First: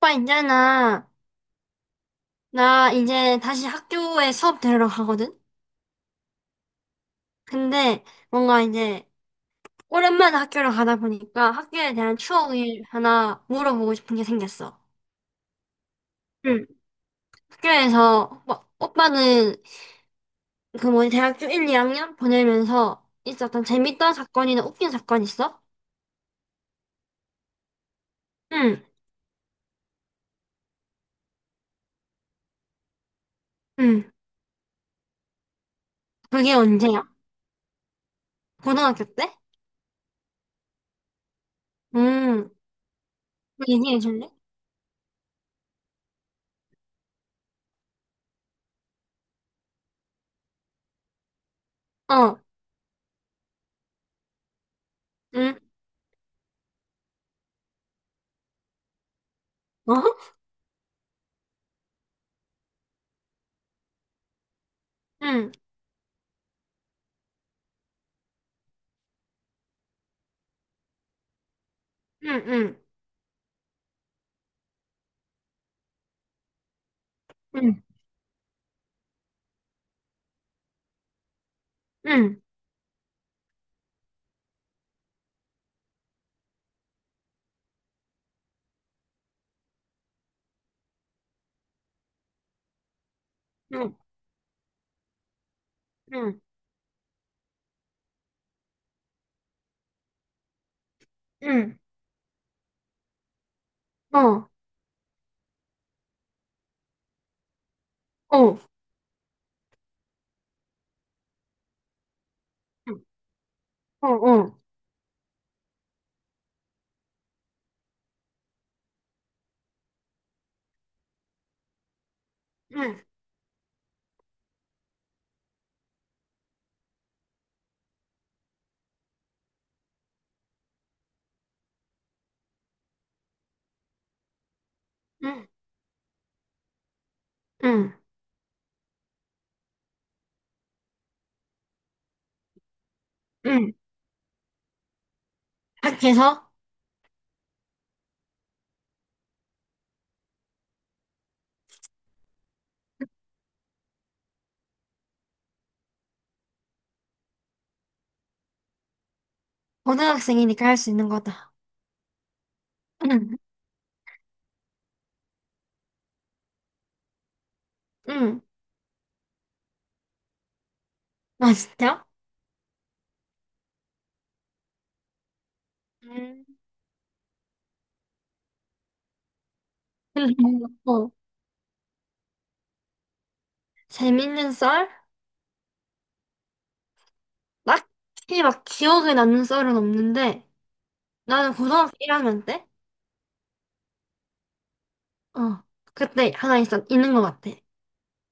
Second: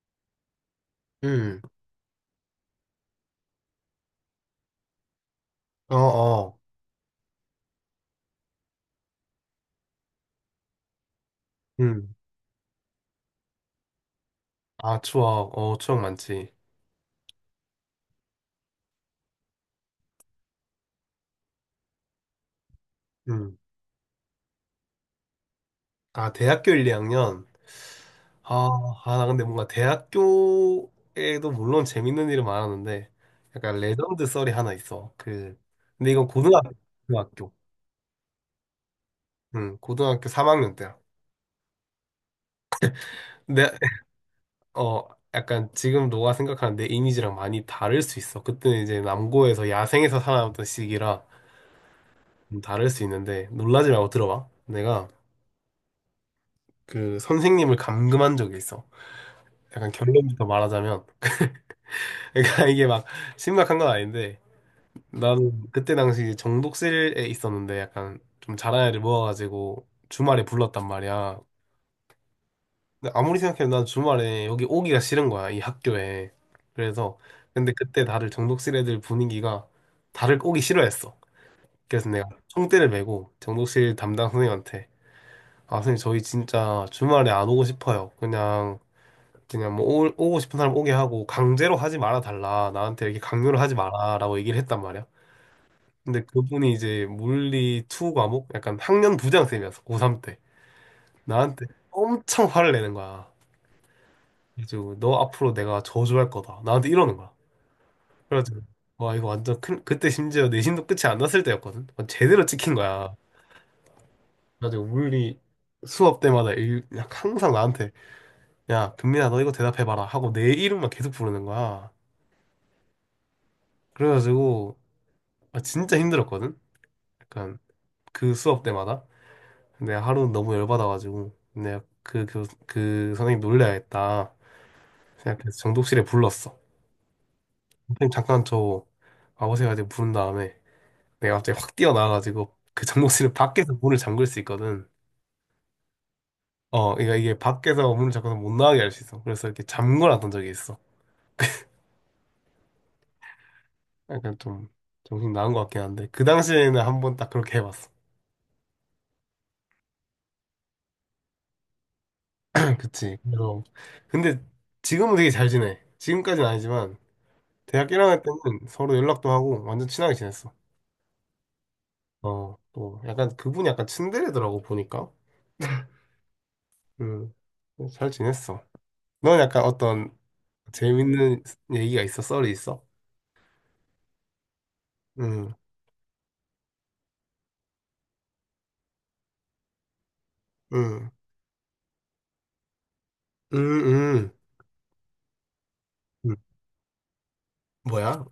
오빠 있잖아. 음. 나 이제 다시 학교에 수업 들으러 가거든? 어, 어. 근데 뭔가 이제 오랜만에 학교를 가다 보니까 학교에 음. 대한 추억이 하나 물어보고 싶은 게 생겼어. 아, 추억, 추억 많지. 응. 학교에서 뭐, 오빠는 그 뭐지 대학교 1, 2학년 보내면서 음. 있었던 재밌던 사건이나 웃긴 사건 있어? 아, 대학교 1, 2학년. 아, 응. 아, 나 근데 뭔가 대학교에도 물론 재밌는 일은 많았는데, 약간 응. 레전드 썰이 하나 있어. 근데 이건 그게 고등학교, 언제야? 고등학교, 고등학교 때? 고등학교 3학년 때야. 응. 내, 얘기해 줄래? 어, 약간 지금 너가 생각하는 내 이미지랑 많이 다를 수 있어. 그때는 이제 남고에서 야생에서 살아남던 시기라 어. 좀 다를 수 있는데, 놀라지 말고 들어봐. 내가 응. 그 선생님을 감금한 적이 있어. 약간 어? 결론부터 말하자면 그러니까 이게 막 심각한 건 아닌데 응. 나는 그때 당시 정독실에 있었는데 약간 좀 잘한 애를 모아가지고 주말에 불렀단 말이야. 응. 응. 근데 아무리 생각해도 난 주말에 여기 오기가 싫은 거야 이 학교에. 그래서 근데 응. 그때 다들 정독실 애들 분위기가 다들 오기 싫어했어. 그래서 내가 응. 총대를 메고 정독실 담당 선생님한테 아 선생님 저희 진짜 주말에 안 오고 싶어요. 그냥 오고 싶은 사람 오게 하고 강제로 하지 말아 달라 나한테 이렇게 강요를 하지 응. 마라라고 얘기를 했단 말이야. 근데 응. 그분이 이제 물리 2 과목 약간 학년 부장쌤이었어 고3 때 나한테 응. 엄청 화를 내는 거야. 어, 어, 그래가지고 너 앞으로 내가 저주할 거다 나한테 이러는 거야. 어, 그래가지고 와 이거 완전 큰 그때 심지어 내신도 끝이 안 났을 때였거든. 완전 제대로 찍힌 거야. 어, 그래가지고 물리 수업 때마다 그냥 항상 나한테 야 금민아 너 이거 대답해봐라 하고 내 이름만 계속 부르는 거야. 응, 그래가지고 아, 진짜 힘들었거든? 약간 그 수업 때마다. 근데 하루 너무 열받아가지고 내가 그 선생님 놀려야겠다 응, 생각해서 정독실에 불렀어. 응, 선생님 잠깐 저 와보세요 이제 부른 다음에 내가 갑자기 확 뛰어나와가지고 그 정독실 응. 밖에서 문을 잠글 수 있거든. 학교에서 그러니까 이게 밖에서 문을 잠궈서 못 나가게 할 수 있어. 그래서 이렇게 잠궈놨던 적이 있어. 약간 좀 정신 나간 것 같긴 한데 그 당시에는 한번 딱 그렇게 해봤어. 고등학생이니까 할 수 있는 거다. 그치. 응, 그래서 근데 지금은 되게 잘 지내. 지금까지는 아니지만 대학 1학년 응. 때는 서로 연락도 하고 완전 친하게 지냈어. 아, 진짜? 또 약간 그분이 약간 츤데레더라고 보니까. 음. 음. 잘 지냈어. 넌 약간 어떤 어, 재밌는 얘기가 있어? 썰이 있어? 재밌는 썰? 음. 딱히 막 기억에 남는 썰은 없는데, 음. 나는 고등학교 1학년 때? 음. 음. 어, 그때 음. 하나 있어, 있는 것 같아. 뭐야?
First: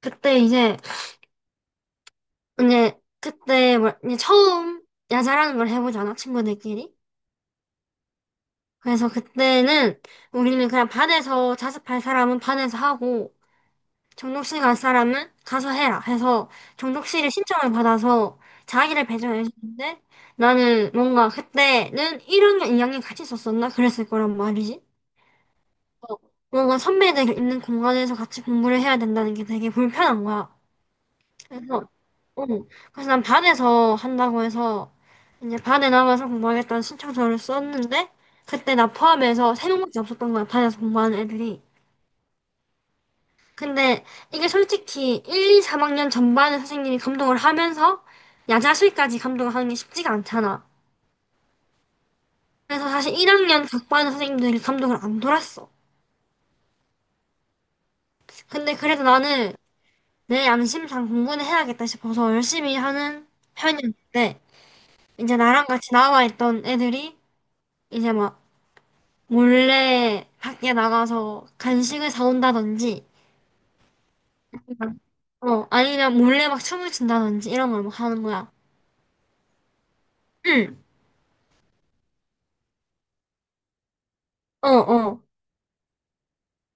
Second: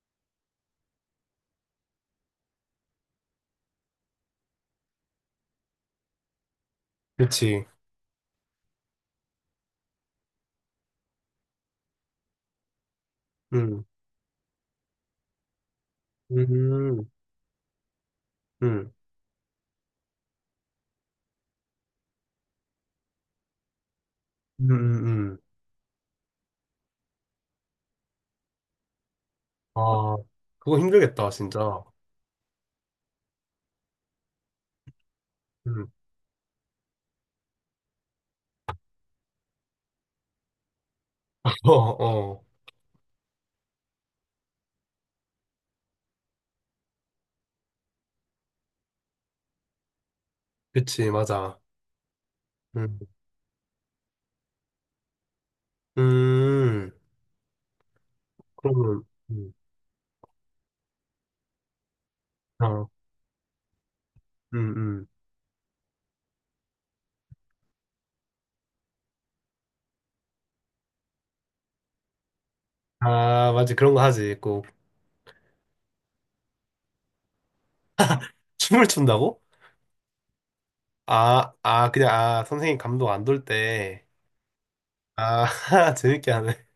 그때 이제, 이제, 그때 뭐, 이제 처음 야자라는 걸 해보잖아, 친구들끼리. 그치. 그래서 그때는 우리는 그냥 반에서 자습할 사람은 반에서 하고 음. 정독실 갈 사람은 가서 해라 음. 해서 음. 정독실에 신청을 받아서 음. 자기를 배정해 주는데 나는 뭔가 그때는 1학년, 2학년 같이 있었었나? 그랬을 거란 음. 말이지. 음. 음. 어, 뭔가 선배들 있는 공간에서 같이 공부를 해야 된다는 게 되게 아, 불편한 거야. 그거 힘들겠다, 진짜. 그래서, 응. 그래서 난 반에서 한다고 해서 이제 응. 반에 나가서 공부하겠다는 신청서를 썼는데 그때 나 포함해서 세 명밖에 없었던 거야 반에서 공부하는 애들이. 어, 어. 근데 이게 솔직히 1, 2, 3학년 전반의 선생님이 감독을 하면서 야자수까지 감독을 하는 게 쉽지가 않잖아. 그치, 맞아. 그래서 음. 사실 1학년 각 반 선생님들이 감독을 안 돌았어. 음. 근데 그러면, 그래도 음, 나는 내 양심상 공부는 해야겠다 싶어서 열심히 아, 하는 편이었는데 음, 음. 이제 나랑 같이 나와 있던 애들이 이제 막 몰래 밖에 나가서 간식을 사온다든지, 아, 맞지. 그런 거 하지. 꼭. 그냥, 어, 아니면 몰래 막 춤을 춘다든지 이런 걸 막 하는 거야. 춤을 춘다고? 응, 아, 아, 그냥, 아, 선생님 감독 안돌 때. 어, 어, 아, 재밌게 하네.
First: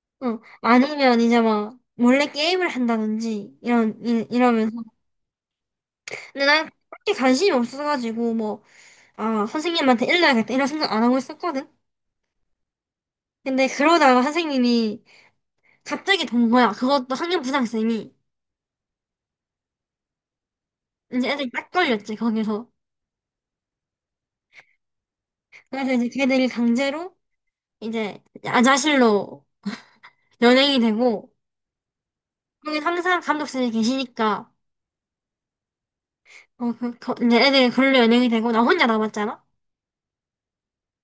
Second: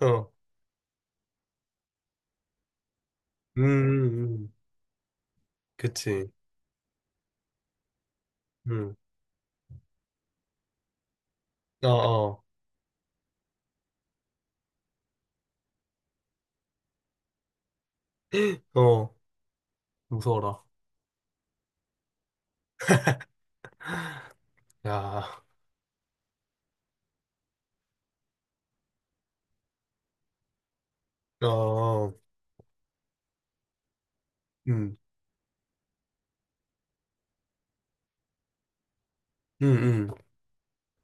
어. 어. 아니면 이제 막 몰래 게임을 한다든지 음. 이런 음. 음. 이러면서. 그치. 근데 난 그렇게 관심이 없어가지고 뭐, 음. 아, 선생님한테 일러야겠다 이런 생각 안 하고 있었거든. 어, 어. 근데 그러다가 선생님이 갑자기 본 거야. 그것도 학년부장쌤이 어, 무서워라. 이제 애들이 딱 걸렸지 거기서. 야, 그래서 이제 걔들이 강제로 이제 야자실로 연예인이 되고, 어, 여기 항상 감독선생님이 계시니까, 음, 어, 이제 애들이 그걸로 연예인이 되고, 나 혼자 남았잖아? 음, 음,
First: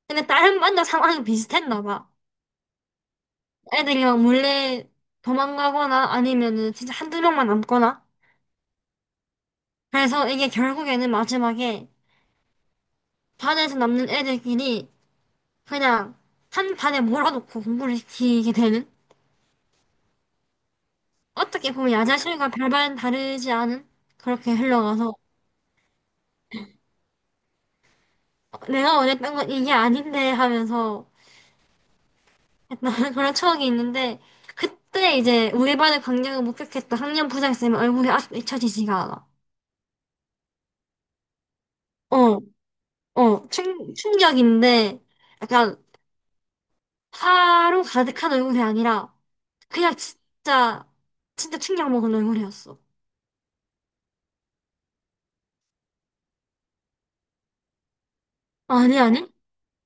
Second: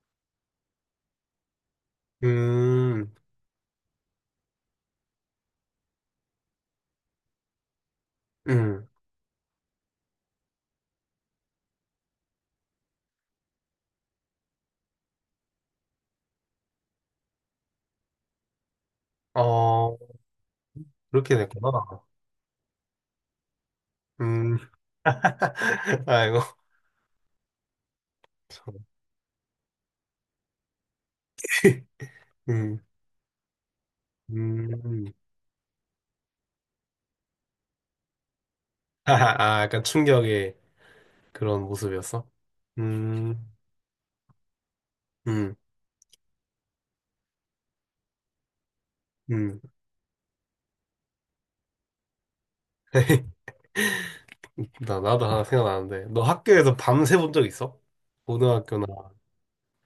근데 다른 반도 상황이 비슷했나 봐. 음, 애들이 막 몰래 도망가거나 아니면은 진짜 한두 명만 남거나. 음. 그래서 이게 결국에는 마지막에 반에서 남는 애들끼리 그냥 한 반에 몰아놓고 공부를 시키게 되는? 어, 그렇게 됐구나. 어떻게 보면 야자실과 별반 다르지 않은? 그렇게 음. 흘러가서 아이고. 참. 내가 원했던 건 이게 아닌데 하면서 음. 나는 그런 추억이 있는데 음. 그때 이제 우리 반의 광경을 목격했던 학년 부장쌤 의 얼굴이 아직도 잊혀지지가 아, 않아. 아, 약간 충격의 그런 모습이었어? 어, 어, 음. 충격인데 음. 약간 화로 가득한 얼굴이 아니라 음. 그냥 진짜 진짜 충격 먹은 얼굴이었어. 나도 하나 생각나는데. 너 학교에서 밤새 본 적 있어? 고등학교나. 아니 아니?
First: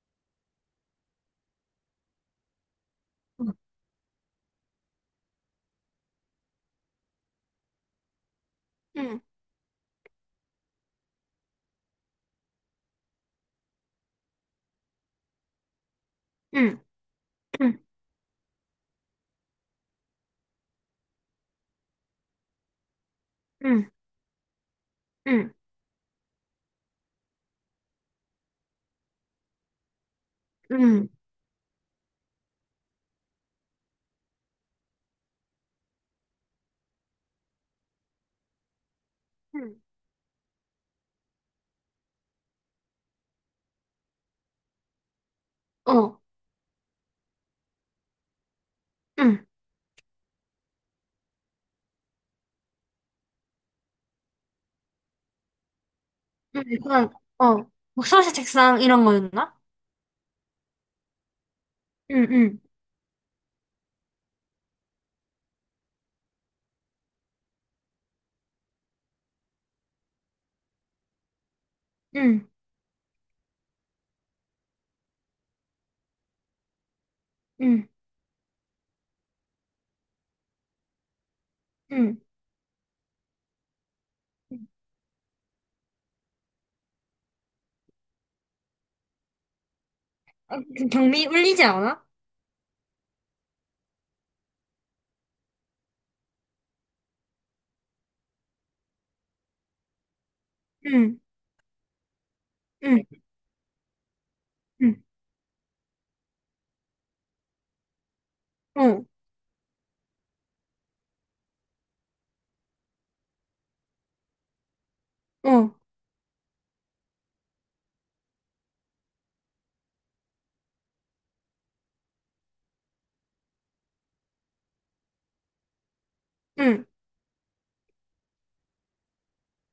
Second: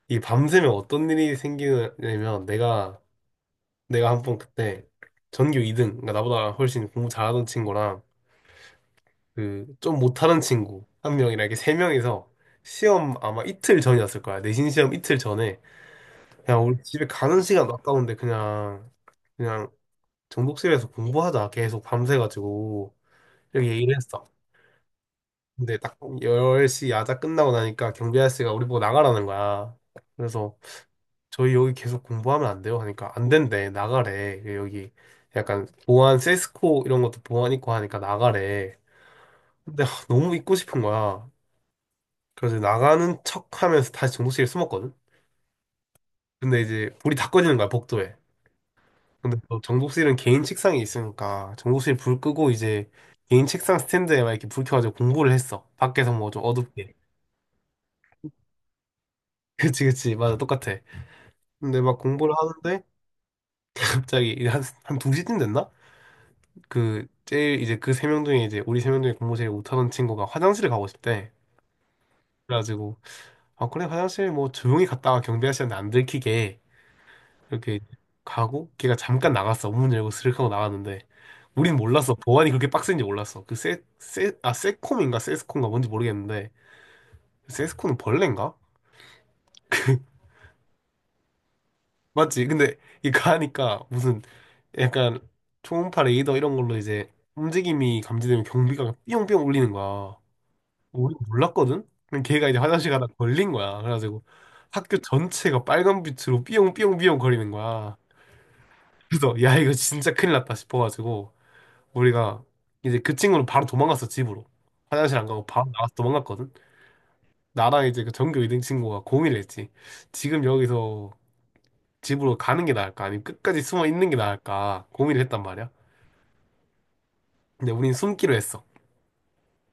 이 밤새면 어떤 일이 생기냐면, 응, 내가 한 번 그때 전교 2등, 그러니까 나보다 훨씬 공부 잘하던 친구랑, 응, 그, 좀 못하는 친구, 한 명이랑 이렇게 세 명이서 시험 아마 이틀 전이었을 거야. 내신 시험 이틀 전에. 그냥 응, 우리 집에 가는 시간 아까운데 그냥 정독실에서 공부하자. 계속 밤새가지고. 이렇게 응, 얘기를 했어. 응, 근데 딱 10시 야자 끝나고 나니까 경비 아저씨가 우리 보고 나가라는 거야. 그래서 응, 저희 여기 계속 공부하면 안 돼요? 하니까 안 된대. 나가래. 그 여기 약간 보안 세스코 이런 것도 보안 있고 하니까 나가래. 응, 근데 하, 너무 있고 싶은 거야. 그래서 나가는 척 하면서 다시 정독실에 숨었거든. 어, 근데 이제 불이 다 꺼지는 거야, 복도에. 근데 응, 또 정독실은 개인 책상이 있으니까 정독실 불 끄고 이제 개인 책상 스탠드에 막 이렇게 불 켜가지고 공부를 했어. 밖에서 뭐 좀 응, 어둡게. 약간 어, 목소리 책상 이런 거였나? 그치, 그치. 맞아. 똑같아. 근데 막 응, 공부를 응, 하는데 갑자기 이제 한 2시쯤 됐나? 그 제일 이제 그 세 명 중에 이제 우리 세 명 중에 공부 제일 못하던 친구가 화장실을 가고 싶대. 응, 그래가지고 아 그래 화장실 뭐 조용히 갔다가 경비 아저씨한테 안 들키게 이렇게 응, 가고 걔가 잠깐 나갔어. 문 열고 스르륵 하고 나갔는데 우린 몰랐어. 응. 보안이 그렇게 빡센지 몰랐어. 그 세, 세, 아 세콤인가 세스콤인가 뭔지 모르겠는데 세스콤은 벌레인가? 아, 그 경미 울리지 않아? 맞지? 근데 이거 하니까 무슨 약간 초음파 레이더 이런 걸로 이제 움직임이 감지되면 경비가 삐용삐용 울리는 거야. 우리 응, 몰랐거든? 근데 걔가 이제 화장실 응, 가다 걸린 거야. 그래가지고 학교 응, 전체가 빨간 빛으로 삐용삐용삐용 거리는 거야. 어, 그래서 야 이거 진짜 큰일 났다 싶어가지고 우리가 이제 그 친구는 바로 도망갔어 집으로. 화장실 안 가고 바로 어, 나가서 도망갔거든. 나랑 이제 그 전교 2등 친구가 공의를 했지. 지금 여기서 집으로 가는 게 나을까? 아니면 끝까지 숨어 있는 게 나을까? 고민을 했단 말이야. 응, 근데 우린 숨기로 했어.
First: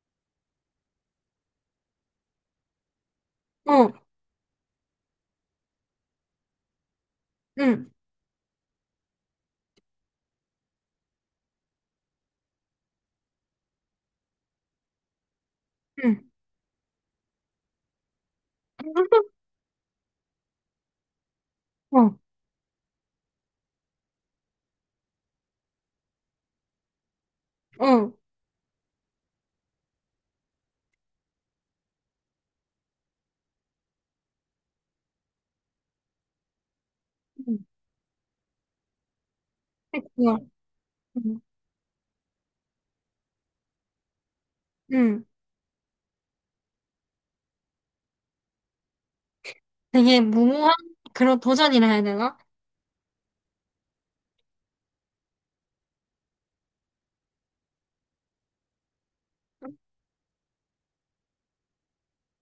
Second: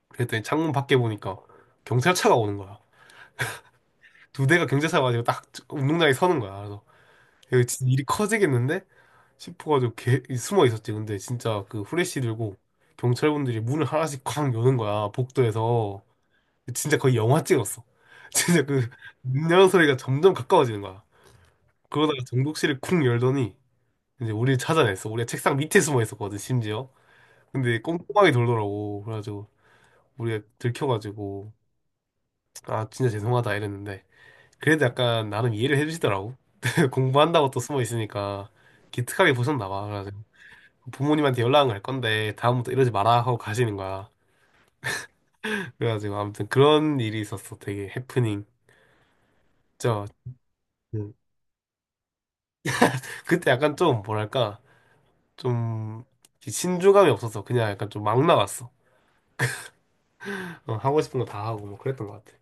그랬더니 창문 밖에 보니까 경찰차가 오는 거야. 어, 두 대가 경찰차 가지고 딱 운동장에 서는 거야. 그래서 이거 진짜 응, 일이 커지겠는데? 싶어가지고 숨어 있었지. 근데 진짜 그 후레쉬 들고 경찰분들이 문을 하나씩 쾅 여는 거야. 복도에서. 응, 진짜 거의 영화 찍었어. 진짜 그 문 여는 소리가 점점 가까워지는 거야. 어, 그러다가 정독실을 쿵 열더니 이제 우리를 찾아냈어. 우리가 책상 밑에 숨어 있었거든, 심지어. 근데 어, 꼼꼼하게 돌더라고. 그래가지고 우리가 들켜가지고 아 진짜 죄송하다 이랬는데 그래도 약간 나름 이해를 해주시더라고. 공부한다고 응, 또 숨어 있으니까 기특하게 보셨나 봐. 그래가지고 좋아. 응, 부모님한테 연락을 할 건데 다음부터 이러지 마라 하고 가시는 거야. 응. 그래가지고 아무튼 그런 일이 있었어. 되게 해프닝. 저 되게 무모한 음. 그런 도전이라 해야 되나? 그때 약간 좀 뭐랄까 좀 신중함이 없어서 그냥 약간 좀 막 나갔어. 하고 싶은 거 다 하고 뭐 그랬던 것 같아.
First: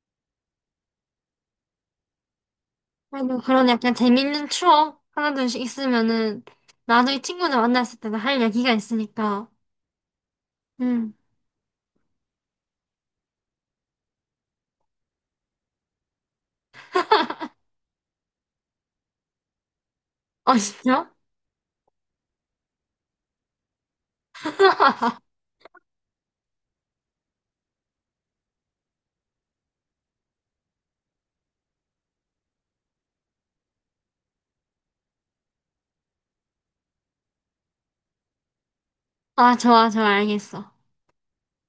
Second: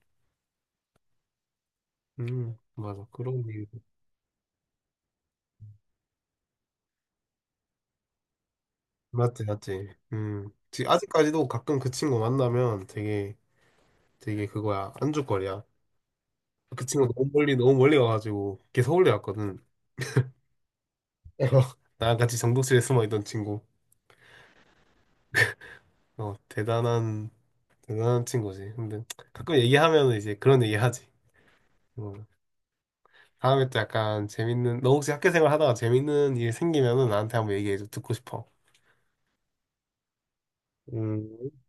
맞아 그래도 그런 일. 그런 약간 재밌는 추억 하나둘씩 있으면은 나중에 친구들 만났을 때도 할 얘기가 맞지, 있으니까. 맞지. 음. 응. 아직까지도 가끔 그 친구 만나면 되게 그거야. 안주거리야. 그 친구 너무 멀리, 너무 멀리 와가지고 걔 서울대 왔거든. 아, 진짜? 나랑 같이 정독실에 숨어 있던 친구. 어, 대단한, 대단한 친구지. 근데 가끔 얘기하면 이제 그런 얘기 하지. 어, 다음에 또 약간 너 혹시 학교 생활 하다가 재밌는 일 생기면은 나한테 한번 얘기해줘. 듣고 싶어. 아, 좋아, 좋아, 알겠어. 음.